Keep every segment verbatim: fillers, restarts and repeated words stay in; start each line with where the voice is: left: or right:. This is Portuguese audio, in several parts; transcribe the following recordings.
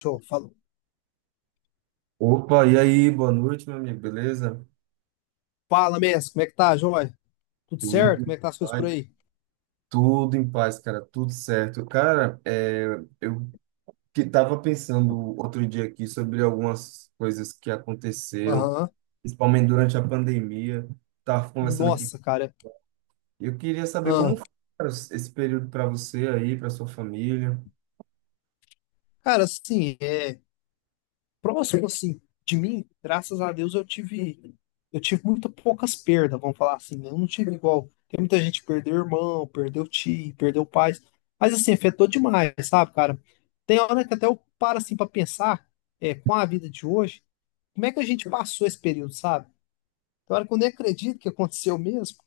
left: Show. Fala,
right: Opa, e aí, boa noite, meu amigo, beleza?
left: fala Messi, como é que tá, joia? Tudo certo?
right: Tudo
left: Como
right: em
left: é que tá as coisas por
right: paz,
left: aí?
right: tudo em paz, cara, tudo certo. Cara, é, eu que tava pensando outro dia aqui sobre algumas coisas que aconteceram,
left: Aham.
right: principalmente durante a pandemia. Tava conversando aqui,
left: Nossa, cara.
right: eu queria saber
left: Ah,
right: como foi, cara, esse período para você aí, para sua família.
left: cara, assim, é, próximo assim de mim, graças a Deus eu tive eu tive muito poucas perdas, vamos falar assim, né? Eu não tive igual. Tem muita gente que perdeu irmão, perdeu tio, perdeu pais, mas assim, afetou demais, sabe, cara? Tem hora que até eu paro assim pra pensar, é, com a vida de hoje, como é que a gente passou esse período, sabe? Tem hora que eu nem acredito que aconteceu mesmo.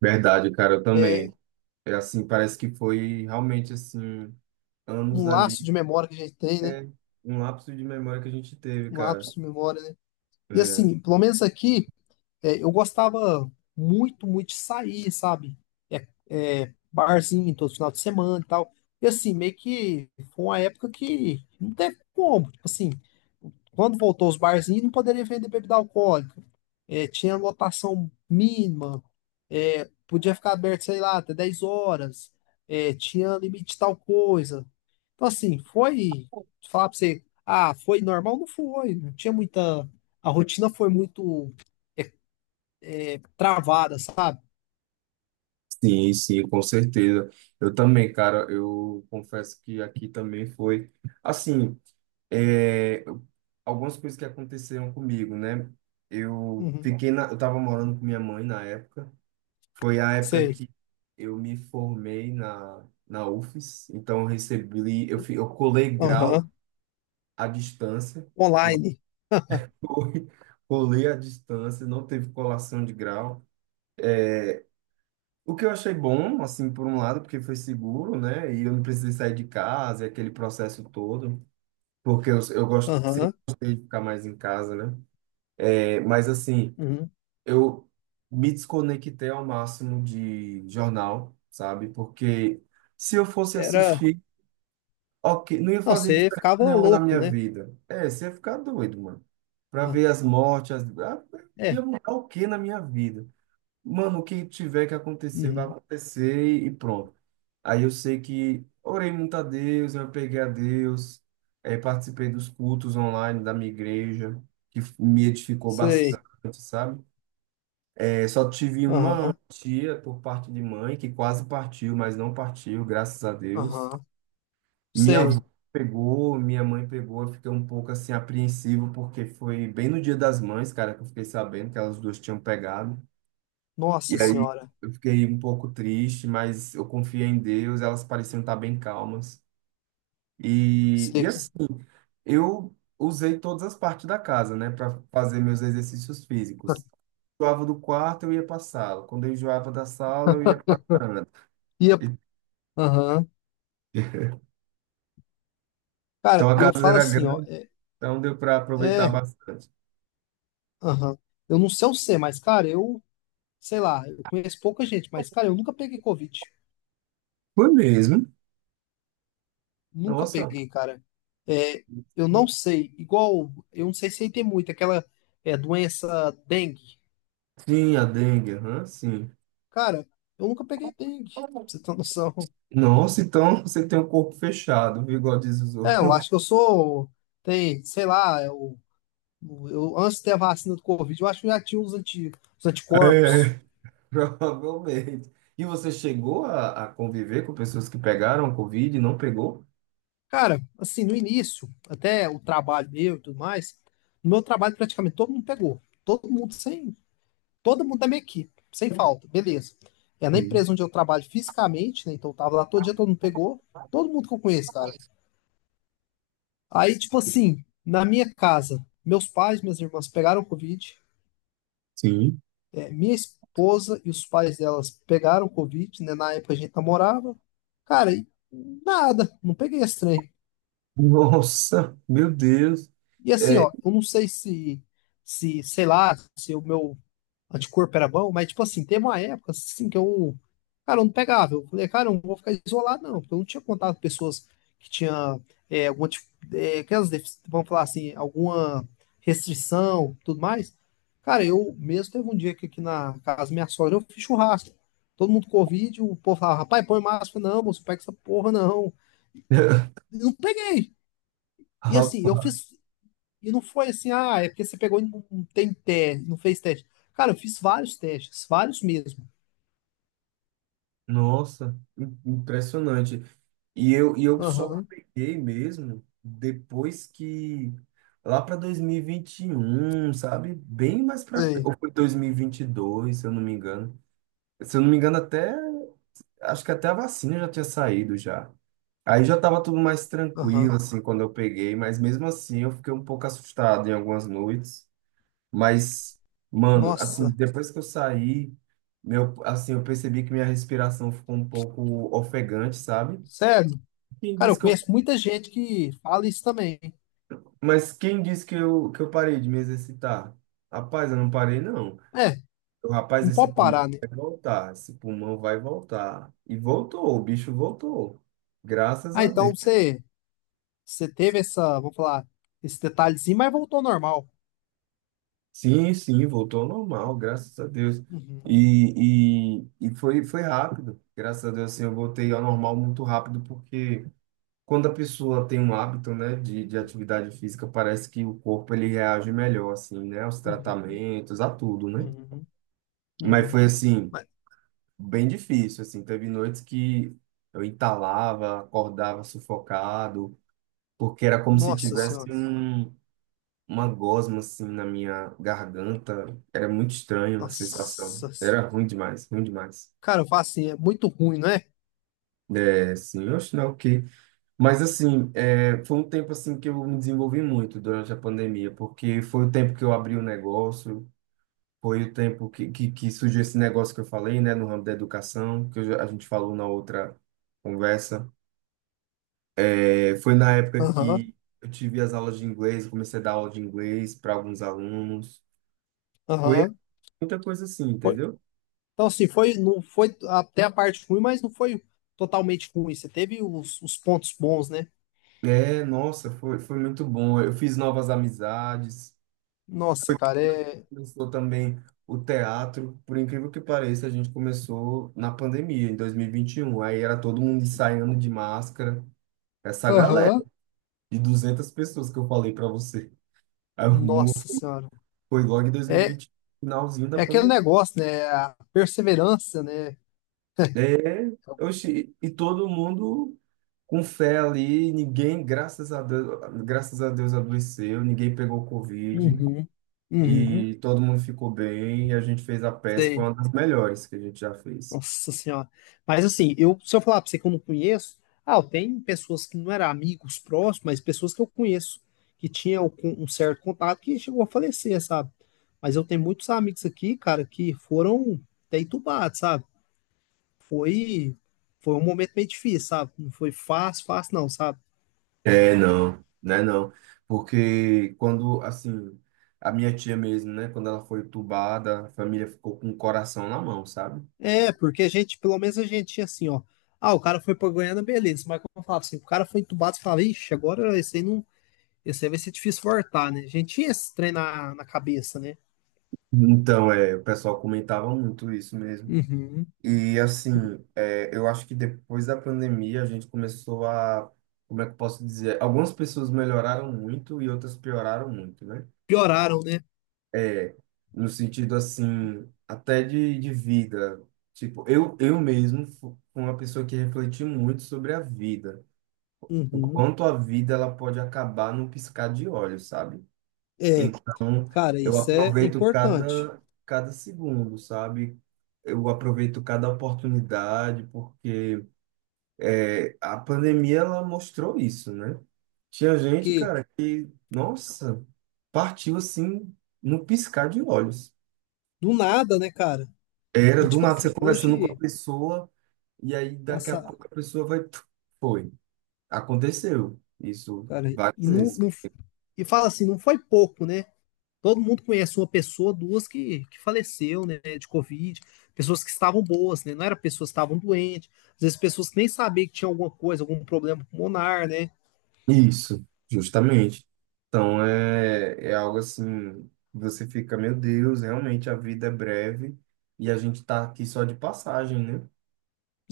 right: Verdade, cara, eu
left: é,
right: também. É assim, parece que foi realmente assim, anos
left: um laço
right: ali,
left: de memória que a gente tem, né?
right: é um lapso de memória que a gente teve,
left: Um
right: cara.
left: lapso de memória, né? E
right: É.
left: assim, pelo menos aqui, é, eu gostava muito, muito de sair, sabe? É, é, barzinho todo final de semana e tal. E assim, meio que foi uma época que não teve como. Tipo assim, quando voltou os barzinhos, não poderia vender bebida alcoólica. É, tinha lotação mínima. É, podia ficar aberto, sei lá, até dez horas. É, tinha limite de tal coisa. Então, assim, foi. Falar pra você, ah, foi normal? Não foi. Não tinha muita. A rotina foi muito travada, sabe?
right: Sim, sim, com certeza. Eu também, cara, eu confesso que aqui também foi. Assim, é, algumas coisas que aconteceram comigo, né? Eu
left: Uhum.
right: fiquei na, eu tava morando com minha mãe na época. Foi a época
left: Sei.
right: que eu me formei na, na UFES, então eu recebi, eu, fi- eu colei grau
left: Aham.
right: à distância.
left: Online.
right: Foi, colei à distância, não teve colação de grau. O que eu achei bom, assim, por um lado, porque foi seguro, né? E eu não precisei sair de casa, e aquele processo todo, porque eu, eu gosto, sempre
left: Aham.
right: gostei de ficar mais em casa, né? É, mas, assim,
left: Uhum.
right: eu me desconectei ao máximo de jornal, sabe? Porque se eu fosse
left: Era.
right: assistir, ok, não ia
left: Não,
right: fazer
left: você
right: diferença
left: ficava
right: nenhuma na
left: louco,
right: minha
left: né?
right: vida. É, você ia ficar doido, mano. Pra
left: Ah,
right: ver as mortes, as... ah,
left: é.
right: ia mudar o que na minha vida? Mano, o que tiver que acontecer, vai
left: Uhum.
right: acontecer e pronto. Aí eu sei que orei muito a Deus, eu peguei a Deus, eh, participei dos cultos online da minha igreja, que f- me edificou
left: Sei.
right: bastante, sabe? Eh, só tive uma
left: Aham.
right: tia por parte de mãe que quase partiu, mas não partiu, graças a Deus.
left: Aham.
right: Minha avó
left: Sei.
right: pegou, minha mãe pegou, eu fiquei um pouco assim apreensivo, porque foi bem no Dia das Mães, cara, que eu fiquei sabendo que elas duas tinham pegado.
left: Nossa
right: E aí
left: senhora.
right: eu fiquei um pouco triste, mas eu confiei em Deus, elas pareciam estar bem calmas. E, e
left: Sei.
right: assim, eu usei todas as partes da casa, né, para fazer meus exercícios físicos. Enjoava do quarto, eu ia para a sala. Quando eu enjoava da sala, eu ia para a varanda.
left: Ia.
right: E-
left: Aham.
right: então
left: Cara,
right: a
left: e eu
right: casa
left: falo
right: era
left: assim, ó.
right: grande,
left: É,
right: então deu para aproveitar
left: é.
right: bastante.
left: Aham. Eu não sei o C, mas, cara, eu, sei lá, eu conheço pouca gente, mas, cara, eu nunca peguei Covid.
right: Foi mesmo?
left: Nunca
right: Nossa.
left: peguei, cara. É, eu não sei, igual, eu não sei se aí tem muito, aquela é, doença dengue.
right: Sim, a dengue, aham, sim.
left: Cara, eu nunca peguei dengue, pra você ter noção.
right: Nossa, então você tem o corpo fechado, viu, igual diz os
left: É,
right: outros.
left: eu acho que eu sou, tem, sei lá, eu, eu antes de ter a vacina do Covid, eu acho que eu já tinha os, anti, os
right: É,
left: anticorpos.
right: provavelmente. E você chegou a, a conviver com pessoas que pegaram Covid e não pegou?
left: Cara, assim, no início, até o trabalho meu e tudo mais, no meu trabalho praticamente todo mundo pegou. Todo mundo sem, todo mundo da minha equipe, sem falta, beleza. É na
right: Sim.
left: empresa onde eu trabalho fisicamente, né? Então eu tava lá todo dia, todo mundo pegou, todo mundo que eu conheço, cara. Aí, tipo assim, na minha casa, meus pais, minhas irmãs pegaram Covid,
right: Sim.
left: é, minha esposa e os pais delas pegaram Covid, né? Na época a gente namorava. Cara, e nada, não peguei esse trem.
right: Nossa, meu Deus.
left: E assim,
right: É,
left: ó, eu não sei se, se, sei lá, se o meu anticorpo era bom, mas tipo assim, teve uma época assim que eu, cara, eu não pegava. Eu falei, cara, eu não vou ficar isolado, não, porque eu não tinha contato com pessoas que tinham é, alguma, tipo, é, aquelas, defici- vamos falar assim, alguma restrição, tudo mais. Cara, eu mesmo teve um dia que aqui na casa da minha sogra eu fiz churrasco. Todo mundo com Covid, o povo falava, rapaz, põe máscara, não, moço, pega essa porra, não. E não peguei. E assim, eu
right: rapaz,
left: fiz e não foi assim, ah, é porque você pegou e não não tem teste, não fez teste. Cara, eu fiz vários testes, vários mesmo.
right: nossa, im- impressionante. E eu, e eu só
left: Aham,
right: peguei mesmo depois que, lá para dois mil e vinte e um, sabe? Bem mais para frente.
left: sei.
right: Ou foi dois mil e vinte e dois, se eu não me engano. Se eu não me engano, até, acho que até a vacina já tinha saído já. Aí já estava tudo mais
left: Aham.
right: tranquilo, assim, quando eu peguei, mas mesmo assim eu fiquei um pouco assustado em algumas noites. Mas, mano, assim,
left: Nossa,
right: depois que eu saí, meu, assim, eu percebi que minha respiração ficou um pouco ofegante, sabe?
left: sério?
right: Quem
left: Cara,
right: disse
left: eu
right: que eu,
left: conheço muita gente que fala isso também.
right: mas quem disse que eu, que eu parei de me exercitar? Rapaz, eu não parei, não.
left: É,
right: Eu, rapaz,
left: não
right: esse
left: pode
right: pulmão
left: parar, né?
right: vai voltar, esse pulmão vai voltar. E voltou, o bicho voltou. Graças
left: Ah,
right: a Deus.
left: então você, você teve essa, vamos falar, esse detalhezinho, mas voltou ao normal.
right: Sim, sim, voltou ao normal, graças a Deus.
left: Uhum,
right: E, e, e foi, foi rápido. Graças a Deus, assim, eu voltei ao normal muito rápido, porque quando a pessoa tem um hábito, né, de, de atividade física, parece que o corpo ele reage melhor, assim, né, aos
left: uhum,
right: tratamentos, a tudo, né?
left: uhum,
right: Mas
left: uhum.
right: foi assim,
left: Mas,
right: bem difícil, assim, teve noites que eu entalava, acordava sufocado, porque era como se
left: nossa
right: tivesse
left: senhora,
right: um, uma gosma, assim, na minha garganta, era muito estranho a sensação,
left: nossa.
right: era ruim demais, ruim demais.
left: Cara, eu falo assim, é muito ruim, não é?
right: É, sim, eu acho não, mas assim, é, foi um tempo assim que eu me desenvolvi muito durante a pandemia, porque foi o tempo que eu abri o negócio, foi o tempo que, que, que surgiu esse negócio que eu falei, né, no ramo da educação, que eu já- a gente falou na outra conversa. É, foi na época
left: Aham,
right: que eu tive as aulas de inglês, comecei a dar aula de inglês para alguns alunos. Foi
left: aham.
right: muita coisa assim, entendeu?
left: Então, assim, foi, não foi até a parte ruim, mas não foi totalmente ruim. Você teve os, os pontos bons, né?
right: É, nossa, foi, foi muito bom. Eu fiz novas amizades.
left: Nossa, cara, é.
right: Começou também o teatro, por incrível que pareça, a gente começou na pandemia, em dois mil e vinte e um. Aí era todo mundo ensaiando de máscara, essa galera
left: Aham.
right: de duzentas pessoas que eu falei para você. Aí o mu-
left: Nossa Senhora.
right: Foi logo em
left: É,
right: dois mil e vinte, finalzinho da
left: é aquele
right: pandemia.
left: negócio, né? A perseverança, né?
right: É, oxi, e todo mundo com fé ali, ninguém, graças a Deus, graças a Deus adoeceu, ninguém pegou Covid
left: Uhum. Uhum.
right: e todo mundo ficou bem. E a gente fez a peça, foi
left: Sei.
right: uma das melhores que a gente já fez.
left: Nossa senhora. Mas assim, eu, se eu falar pra você que eu não conheço, ah, eu tenho pessoas que não eram amigos próximos, mas pessoas que eu conheço, que tinham um um certo contato que chegou a falecer, sabe? Mas eu tenho muitos amigos aqui, cara, que foram até entubados, sabe? Foi, foi um momento meio difícil, sabe? Não foi fácil, fácil não, sabe?
right: É, não, né, não. Porque quando, assim, a minha tia mesmo, né, quando ela foi entubada, a família ficou com o coração na mão, sabe?
left: É, porque a gente, pelo menos a gente tinha assim, ó. Ah, o cara foi pra Goiânia, beleza. Mas como eu falava assim, o cara foi entubado, você falava, ixi, agora esse aí não. Esse aí vai ser difícil voltar, né? A gente tinha esse trem na, na cabeça, né?
right: Então, é, o pessoal comentava muito isso mesmo.
left: Uhum.
right: E, assim, é, eu acho que depois da pandemia a gente começou a, como é que eu posso dizer? Algumas pessoas melhoraram muito e outras pioraram muito, né?
left: Pioraram, né?
right: É, no sentido, assim, até de, de vida. Tipo, eu, eu mesmo fu- fui uma pessoa que refleti muito sobre a vida. O
left: Uhum.
right: quanto a vida ela pode acabar num piscar de olhos, sabe?
left: É,
right: Então,
left: cara,
right: eu
left: isso é
right: aproveito
left: importante.
right: cada, cada segundo, sabe? Eu aproveito cada oportunidade, porque é, a pandemia ela mostrou isso, né? Tinha gente,
left: Porque
right: cara, que, nossa, partiu assim, no piscar de olhos.
left: do nada, né, cara?
right: Era
left: E
right: do
left: tipo
right: nada você
left: assim,
right: conversando com a
left: hoje
right: pessoa, e aí daqui a
left: passar,
right: pouco a pessoa vai. Foi. Aconteceu isso
left: cara, e
right: várias
left: não,
right: vezes.
left: não- e fala assim, não foi pouco, né? Todo mundo conhece uma pessoa, duas que, que faleceu, né, de Covid, pessoas que estavam boas, né? Não era pessoas que estavam doentes, às vezes pessoas que nem sabiam que tinha alguma coisa, algum problema pulmonar, né?
right: Isso, justamente. Então é, é algo assim, você fica, meu Deus, realmente a vida é breve e a gente tá aqui só de passagem, né?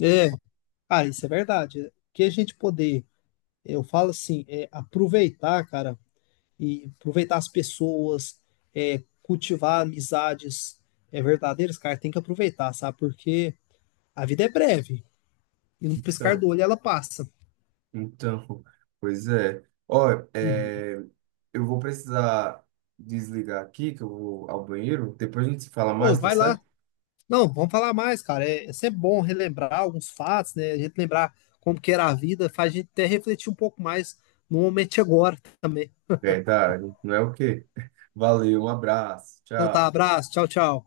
left: É, cara, isso é verdade. É, que a gente poder. Eu falo assim, é, aproveitar, cara, e aproveitar as pessoas, é, cultivar amizades é, verdadeiras, cara, tem que aproveitar, sabe? Porque a vida é breve e num piscar
right: Então,
left: do olho ela passa.
right: então, pois é. Ó,
left: Uhum.
right: é, eu vou precisar desligar aqui, que eu vou ao banheiro. Depois a gente se fala
left: Ô,
right: mais, tá
left: vai lá.
right: certo?
left: Não, vamos falar mais, cara. É, é sempre bom relembrar alguns fatos, né? A gente lembrar como que era a vida, faz a gente até refletir um pouco mais no momento de agora também.
right: Verdade, não é o quê? Valeu, um abraço,
left: Então tá,
right: tchau.
left: abraço, tchau, tchau.